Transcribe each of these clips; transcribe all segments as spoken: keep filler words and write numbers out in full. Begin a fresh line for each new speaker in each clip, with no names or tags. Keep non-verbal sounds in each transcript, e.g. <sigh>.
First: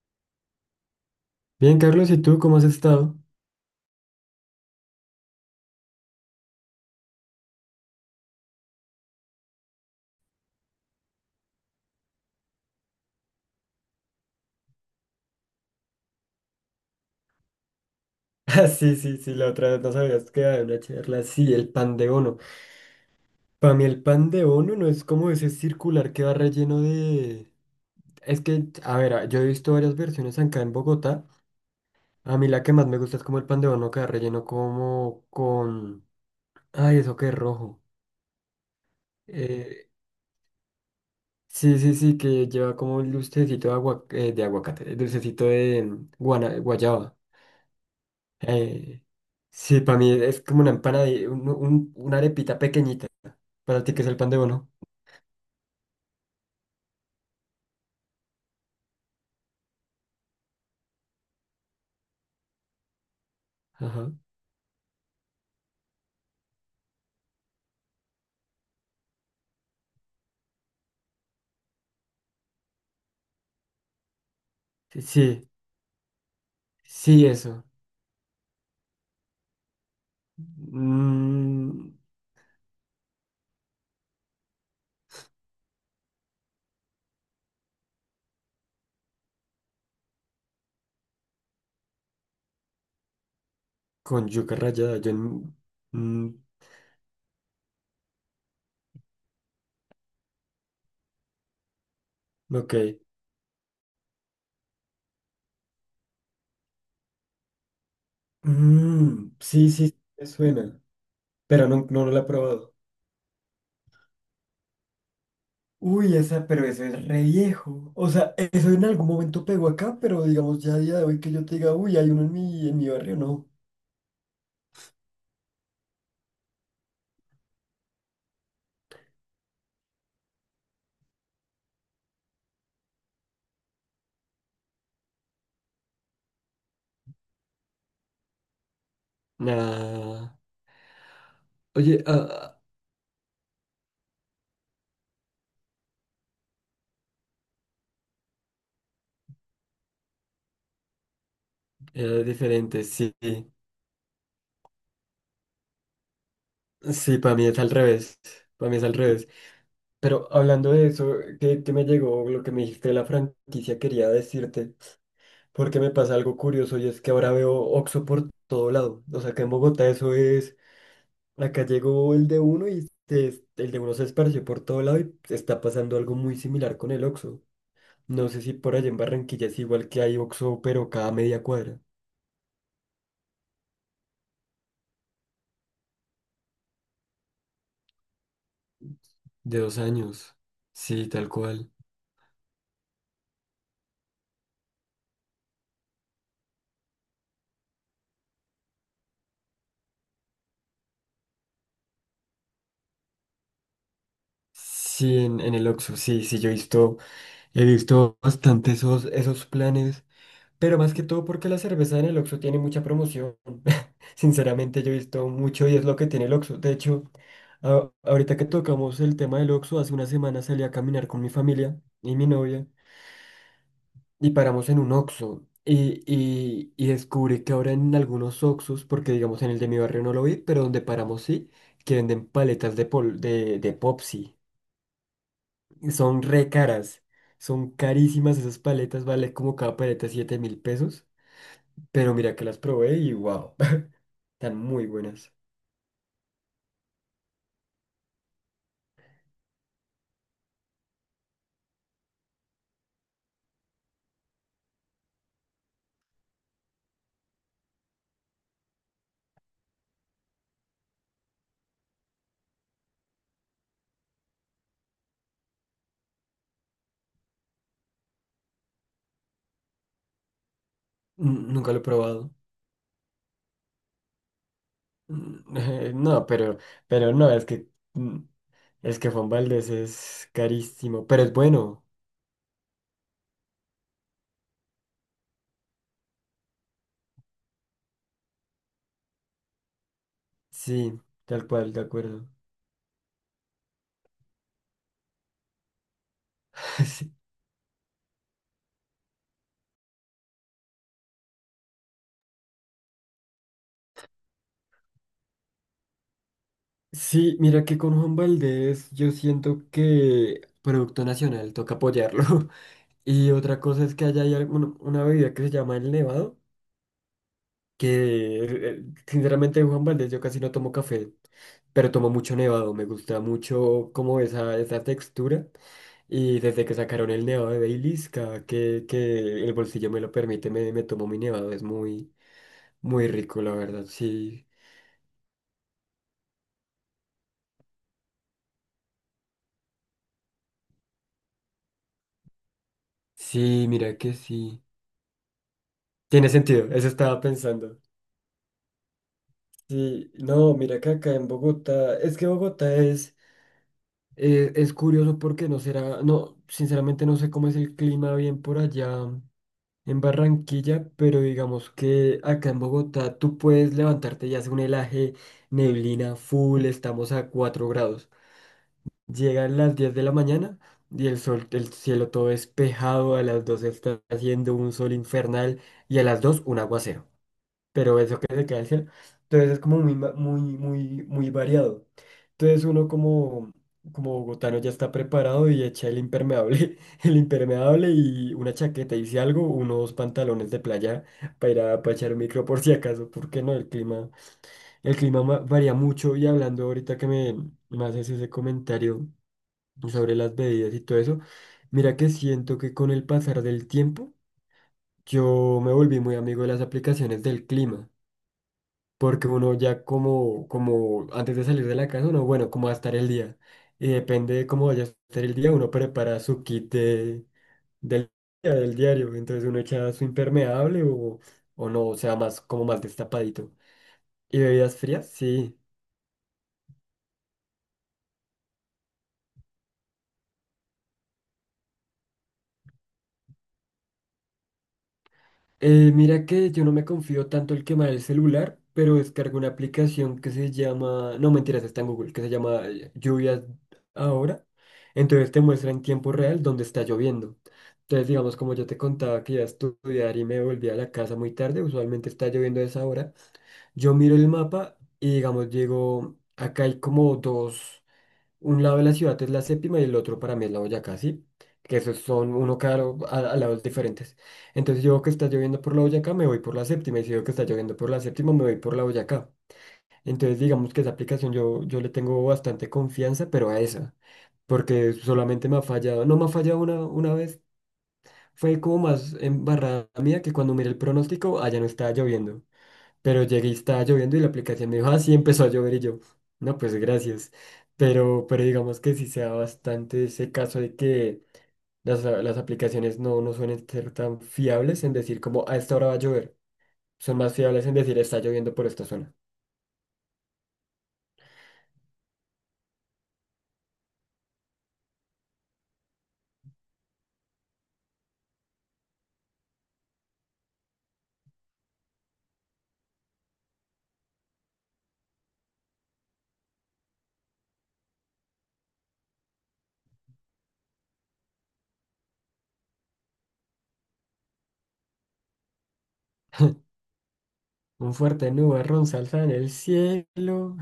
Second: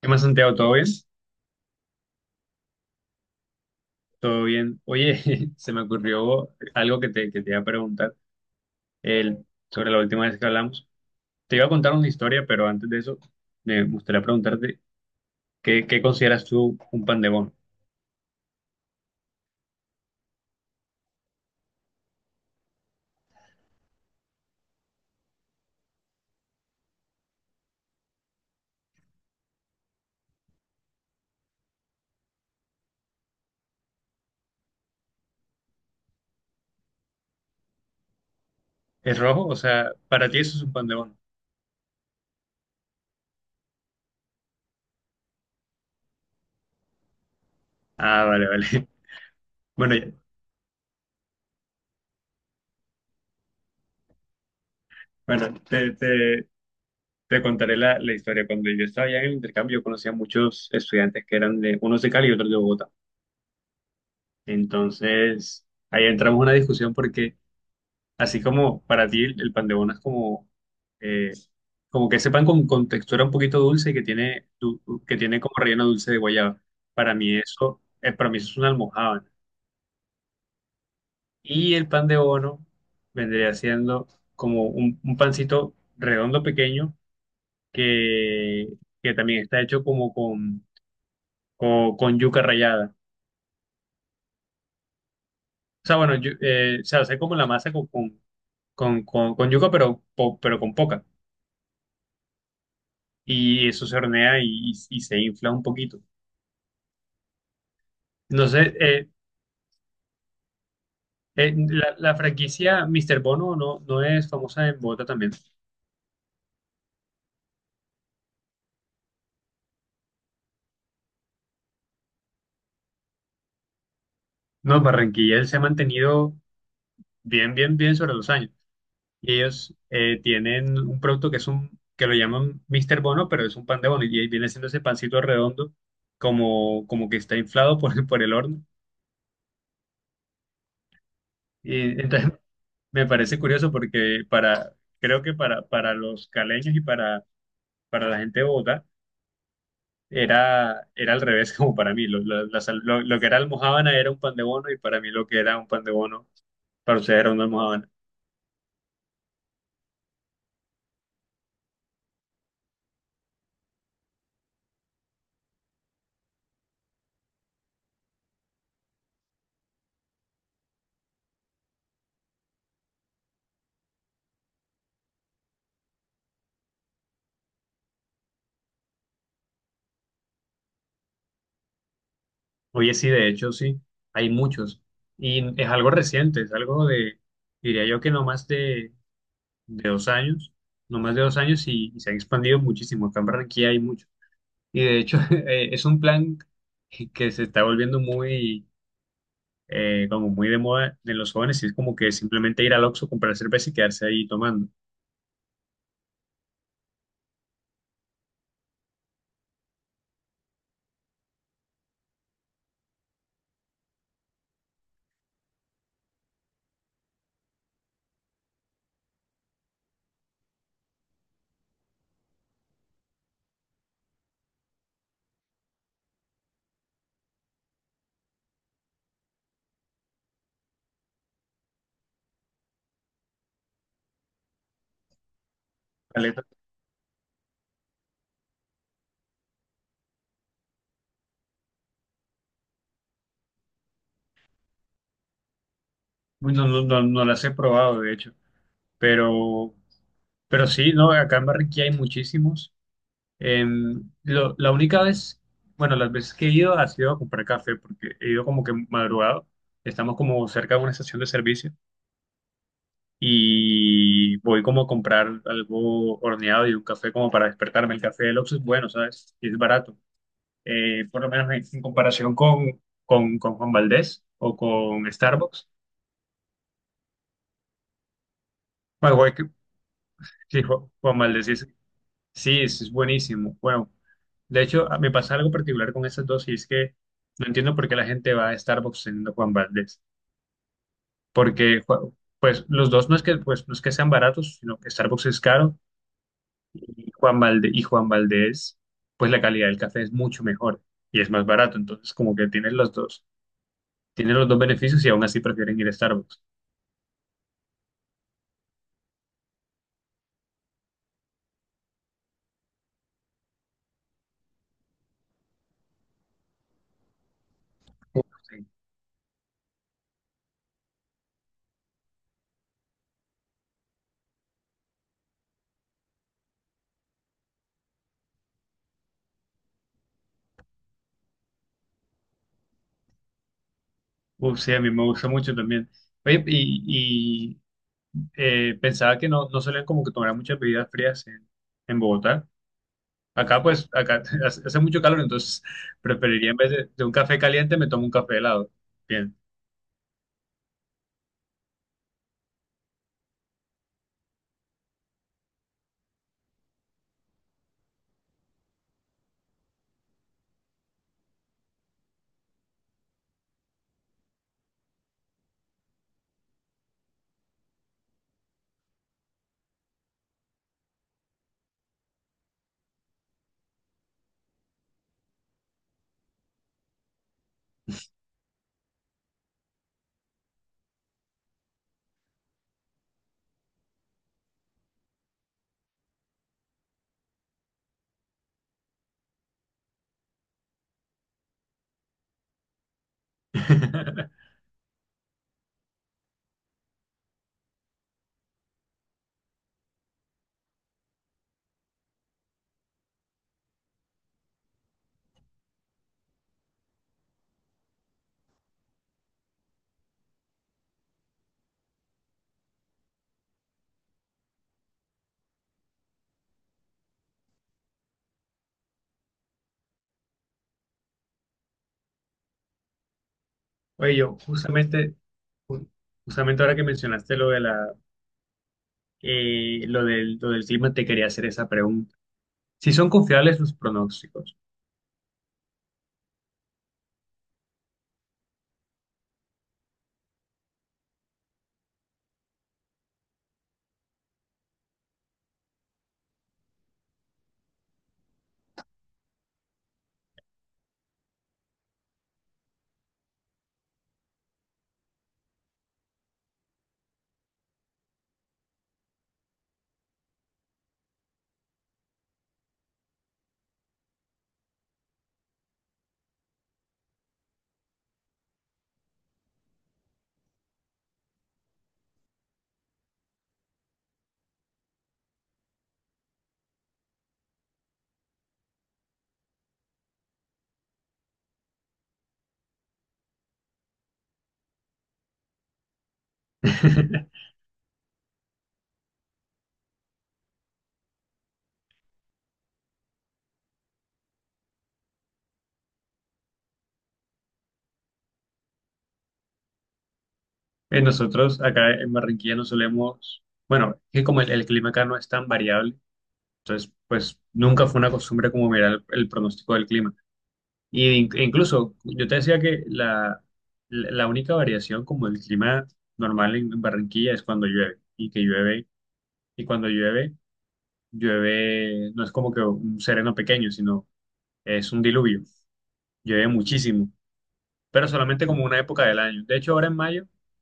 ¿Qué más, Santiago? ¿Todo bien?
Bien, Carlos, ¿y tú cómo has estado? <laughs>
¿Todo bien? Oye, <laughs> se me ocurrió algo que te, que te iba a preguntar el, sobre la última vez que hablamos. Te iba a contar una historia, pero antes de eso me gustaría preguntarte ¿qué, ¿qué consideras tú un pan de bono?
Ah, sí, sí, sí, la otra vez nos habías quedado en una charla. Sí, el pan de bono. Para mí el pan de bono no es como ese circular que va relleno de. Es que, a ver, a- yo he visto varias versiones acá en Bogotá. A mí la que más me gusta es como el pan de bono que va relleno como con. Ay, eso que es rojo.
¿Es rojo? O
Eh,
sea, para ti eso es un pan de bono.
sí, sí, sí, que lleva como un dulcecito de, agua, eh, de aguacate, el dulcecito de mm, guana- guayaba.
Ah, vale, vale.
Eh,
<laughs>
sí,
Bueno,
para mí
ya.
es como una empanadilla, un- un- una arepita pequeñita. ¿Para ti que es el pan de bono?
Bueno, te, te, te contaré la, la historia. Cuando yo estaba allá en el intercambio, yo conocía a muchos estudiantes que eran de, unos de Cali y otros de Bogotá.
Ajá.
Entonces, ahí entramos en una discusión porque así como para ti el, el pan de bono es como, eh, como que ese pan con, con textura un poquito dulce y que tiene, du-
Sí,
que tiene
sí,
como relleno dulce de guayaba. Para
sí,
mí
eso.
eso, eh, para mí eso es una almojábana. Y el
Mm,
pan de bono vendría siendo como un, un pancito redondo pequeño que, que también está hecho como con, con, con yuca rallada.
con yuca rallada. yo... n-
O sea, bueno,
mm,
yu- eh, se hace como la masa con, con, con, con- con yuca, pero, po- pero con poca.
ok.
Y eso se hornea y y- y se infla un poquito. No sé, eh,
Mm, sí, sí, me suena,
eh,
pero no,
la,
no, no
la
la he probado.
franquicia míster Bono no, no es famosa en Bogotá también.
Uy, esa, pero eso es re viejo. O sea, eso en algún momento pegó acá, pero digamos ya a día de hoy que yo te diga, uy, hay uno en mi, en mi barrio, no.
No, Barranquilla él se ha mantenido bien, bien, bien sobre los años. Y ellos eh, tienen un producto que es un, que lo llaman míster Bono, pero es un pan de bono. Y ahí viene siendo ese pancito redondo, como, como que está inflado por, <laughs> por el horno.
Nah.
Y
Oye,
entonces
ah,
<laughs> me parece curioso porque para, creo que para, para los caleños y para, para la gente de Bogotá, era, era al revés como para mí. Lo,
era
lo- la sal-
diferente,
lo-
sí.
lo que era almojábana era un pan de bono y para mí lo que era un pan de bono para usted
Sí,
era
para
una
mí es al
almojábana.
revés. Para mí es al revés. Pero hablando de eso, que, que me llegó lo que me dijiste de la franquicia, quería decirte, porque me pasa algo curioso y es que ahora veo Oxxo por todo lado. O sea, que en Bogotá eso es. Acá llegó el de uno y se- el de uno se esparció por todo lado y está pasando algo muy similar con el Oxxo. No sé si por allá en Barranquilla es igual que hay Oxxo, pero cada media cuadra.
Oye, sí, de hecho, sí, hay muchos. Y es algo reciente, es algo de, diría yo que no más de,
De dos
de dos
años.
años, no
Sí,
más de
tal
dos años
cual.
y, y se ha expandido muchísimo. Acá en Barranquilla hay muchos. Y de hecho, <laughs> eh, es un plan que se está volviendo muy, eh, como muy de moda en los jóvenes y es como que simplemente ir al Oxxo, comprar cerveza y quedarse ahí tomando.
Sí, en, en el Oxxo, sí, sí, yo he visto, he visto bastante esos, esos planes. Pero más que todo porque la cerveza en el Oxxo tiene mucha promoción. <laughs> Sinceramente yo he visto mucho y es lo que tiene el Oxxo. De hecho, a- ahorita que tocamos el tema del Oxxo, hace una semana salí a caminar con mi familia y mi novia y paramos en un Oxxo. Y, y, y descubrí que ahora en algunos Oxxos, porque digamos en el de mi barrio no lo vi, pero donde paramos sí, que venden paletas de, pol- de, de Popsi. Y son re caras. Son carísimas esas paletas, vale como cada paleta siete mil pesos. Pero mira que las probé y wow, <laughs> están muy buenas.
Uy, no, no, no, no las he probado, de hecho, pero, pero sí, ¿no? Acá en Barranquilla hay muchísimos. Em, lo- la única vez, bueno, las veces que he ido ha sido a comprar café, porque he ido como que madrugado, estamos como cerca de una estación de servicio y voy como a comprar algo horneado y un café como para despertarme. El café del Oxxo es bueno, ¿sabes? Y es barato. Eh, por lo menos
Mm,
en,
Nunca lo he
en
probado.
comparación con, con, con Juan Valdez o con
Mm,
Starbucks.
<laughs> No, pero, pero no, es que mm, es que
Bueno,
Juan
igual que-
Valdez es
Sí, Ju-
carísimo,
Juan
pero es
Valdez,
bueno.
sí, es, es buenísimo. Bueno, de hecho, a- me pasa algo particular con esas dos y es que no entiendo por qué la gente va a Starbucks teniendo Juan Valdez.
Sí, tal cual, de
Porque, Ju-
acuerdo.
pues, los dos no es que, pues, no es que sean baratos, sino que Starbucks es caro
<laughs>
y
Sí,
Juan Valdez, y Juan Valdez, pues, la calidad del café es mucho mejor y es más barato. Entonces, como que tienen los dos, tienen los dos beneficios y aún así prefieren ir a Starbucks.
sí, mira que con Juan Valdez yo siento que Producto Nacional toca apoyarlo. <laughs> Y otra cosa es que allá hay alguna- una bebida que se llama el Nevado.
Uf,
Que
sí.
eh, eh, sinceramente Juan Valdez yo casi no tomo café, pero tomo mucho nevado, me gusta mucho como esa, esa textura y desde que sacaron el nevado de Baileys, cada que, que el bolsillo me lo permite me, me tomo mi nevado, es muy, muy rico la verdad. Sí,
Uf, sí, a mí me gusta mucho también. Oye, y, eh, pensaba que no, no solían como que tomar muchas bebidas frías en, en Bogotá. Acá
sí,
pues,
mira que
acá <laughs> hace
sí,
hace mucho calor, entonces
tiene
preferiría en
sentido,
vez
eso
de, de un
estaba
café caliente
pensando.
me tomo un café helado. Bien.
Sí, no, mira que acá en Bogotá, es que Bogotá es, eh, es curioso porque no será, no, sinceramente no sé cómo es el clima bien por allá en Barranquilla, pero digamos que acá en Bogotá tú puedes levantarte y hace un helaje, neblina full, estamos a cuatro grados. Llegan las diez de la mañana y el sol, el cielo todo despejado, a las dos está haciendo un sol infernal y a las dos un aguacero, pero eso que se queda el cielo. Entonces es como muy, ma- muy, muy, muy variado. Entonces uno como, como bogotano ya está preparado y echa el impermeable, <laughs> el impermeable y una chaqueta y si algo, unos pantalones de playa para ir a para echar micro por si acaso, porque no, el clima,
<laughs>
el clima ma- varía mucho y hablando ahorita que me, me haces ese comentario sobre las bebidas y todo eso, mira que siento que con el pasar del tiempo yo me volví muy amigo de las aplicaciones del clima porque uno ya como, como antes de salir de la casa, uno, bueno, cómo va a estar el día. Y depende de cómo vaya a estar el día, uno prepara su kit de- del día, del diario. Entonces uno echa su impermeable o, o no, o sea, más como más destapadito.
Oye, yo
¿Y bebidas frías?
justamente,
Sí.
ju- justamente ahora que mencionaste lo de la, eh, lo del, lo del clima, te quería hacer esa pregunta. Si son confiables los pronósticos.
Eh, mira que yo no me confío tanto el quemar el celular, pero descargo una aplicación que se llama, no mentiras, está en Google, que se llama eh, Lluvias Ahora. Entonces te muestra en tiempo real dónde está lloviendo. Entonces, digamos, como yo te contaba que iba a estudiar y me volví a la casa muy tarde, usualmente está lloviendo a esa hora, yo miro el mapa y, digamos, llego, acá hay como dos. Un lado de la ciudad es la séptima y el otro para mí es la Boyacá, ¿sí? Que esos son uno cada lo- a, a lados diferentes. Entonces yo veo que está lloviendo por la Boyacá, me voy por la séptima. Y si veo que está lloviendo por la séptima, me voy por la Boyacá. Entonces digamos que esa aplicación yo, yo le tengo bastante confianza, pero a esa. Porque solamente me ha fallado, no me ha fallado una, una vez. Fue como más embarrada mía que cuando miré el pronóstico, allá no estaba lloviendo. Pero llegué y estaba lloviendo y la aplicación me dijo, ah, sí, empezó a llover y yo, no, pues gracias.
<laughs>
Pero, pero digamos que sí se da bastante ese caso de que las, a- las aplicaciones no, no suelen ser tan fiables en decir como a esta hora va a llover. Son más fiables en decir está lloviendo por esta zona.
Eh, Nosotros acá en Barranquilla no solemos, bueno, que como el, el clima acá no es tan variable, entonces pues nunca fue una costumbre como mirar el, el pronóstico del clima. Y in- e incluso yo te decía que la, la la única variación como el clima normal en en Barranquilla es cuando llueve y que llueve y cuando llueve, llueve no es como que un sereno pequeño, sino es un diluvio. Llueve muchísimo,
Un
pero
fuerte
solamente como una
nubarrón
época del
salta en
año.
el
De hecho, ahora en mayo,
cielo.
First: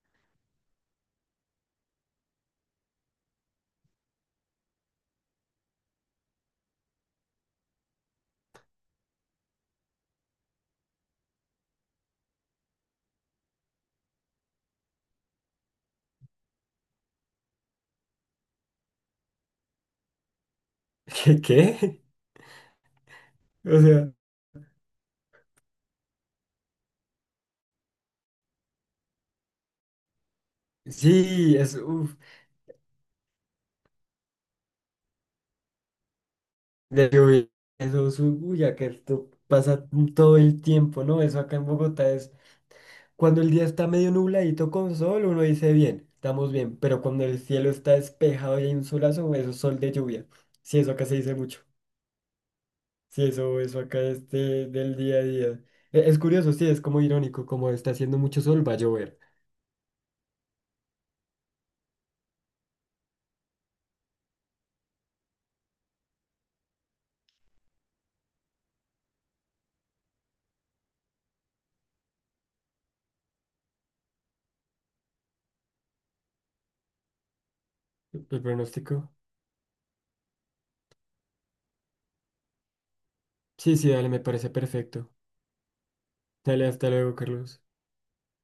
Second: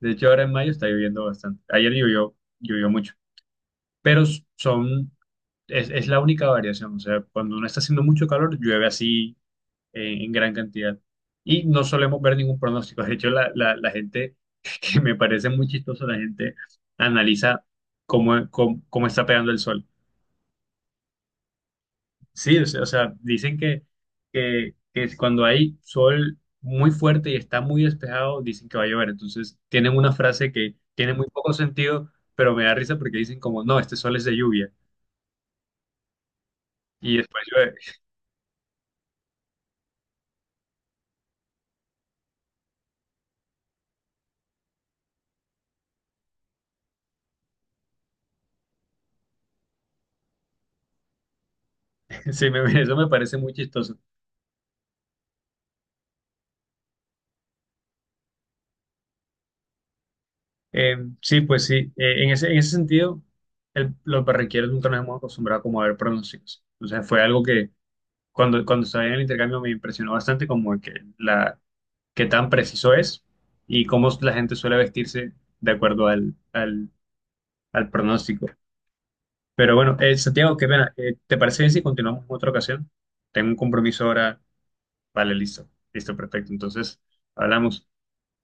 de hecho ahora en mayo está lloviendo bastante. Ayer llovió, llovió mucho, pero son es, es la única variación, o sea, cuando no está haciendo mucho calor, llueve así en, en gran cantidad. Y no solemos ver ningún pronóstico. De hecho, la, la, la gente, <laughs> que me parece muy chistoso, la gente analiza cómo, cómo, cómo está pegando el sol.
<laughs> ¿Qué? ¿Qué?
Sí, o sea, o sea, dicen
O
que,
sea,
que, que es cuando hay sol muy fuerte y está muy despejado, dicen que va a llover. Entonces, tienen una frase que tiene muy poco
sí, es,
sentido,
uff,
pero me da risa porque dicen como, no, este sol es de lluvia.
de
Y después
lluvia.
llueve. <laughs>
Eso es, un- uy, ya que esto pasa todo el tiempo, ¿no? Eso acá en Bogotá es cuando el día está medio nubladito con sol, uno dice bien, estamos bien, pero cuando el cielo está despejado y hay un solazo, eso es sol de lluvia. Sí, eso acá se dice mucho.
Sí, me- eso me
Sí,
parece muy
eso, eso
chistoso.
acá es de- del día a día. E- Es curioso, sí, es como irónico, como está haciendo mucho sol, va a llover.
Eh, sí, pues sí. Eh, en ese, en ese sentido, el- los barranquilleros nunca nos hemos acostumbrado como a ver pronósticos. Entonces fue algo que cuando, cuando estaba en el intercambio me impresionó bastante como que la qué tan preciso es y cómo la gente suele vestirse de acuerdo al, al, al
El
pronóstico.
pronóstico.
Pero bueno, eh, Santiago, qué pena. Eh, ¿te parece bien si continuamos en otra ocasión? Tengo un
Sí, sí,
compromiso
dale, me
ahora.
parece perfecto.
Vale, listo. Listo, perfecto.
Dale, hasta
Entonces,
luego, Carlos.
hablamos.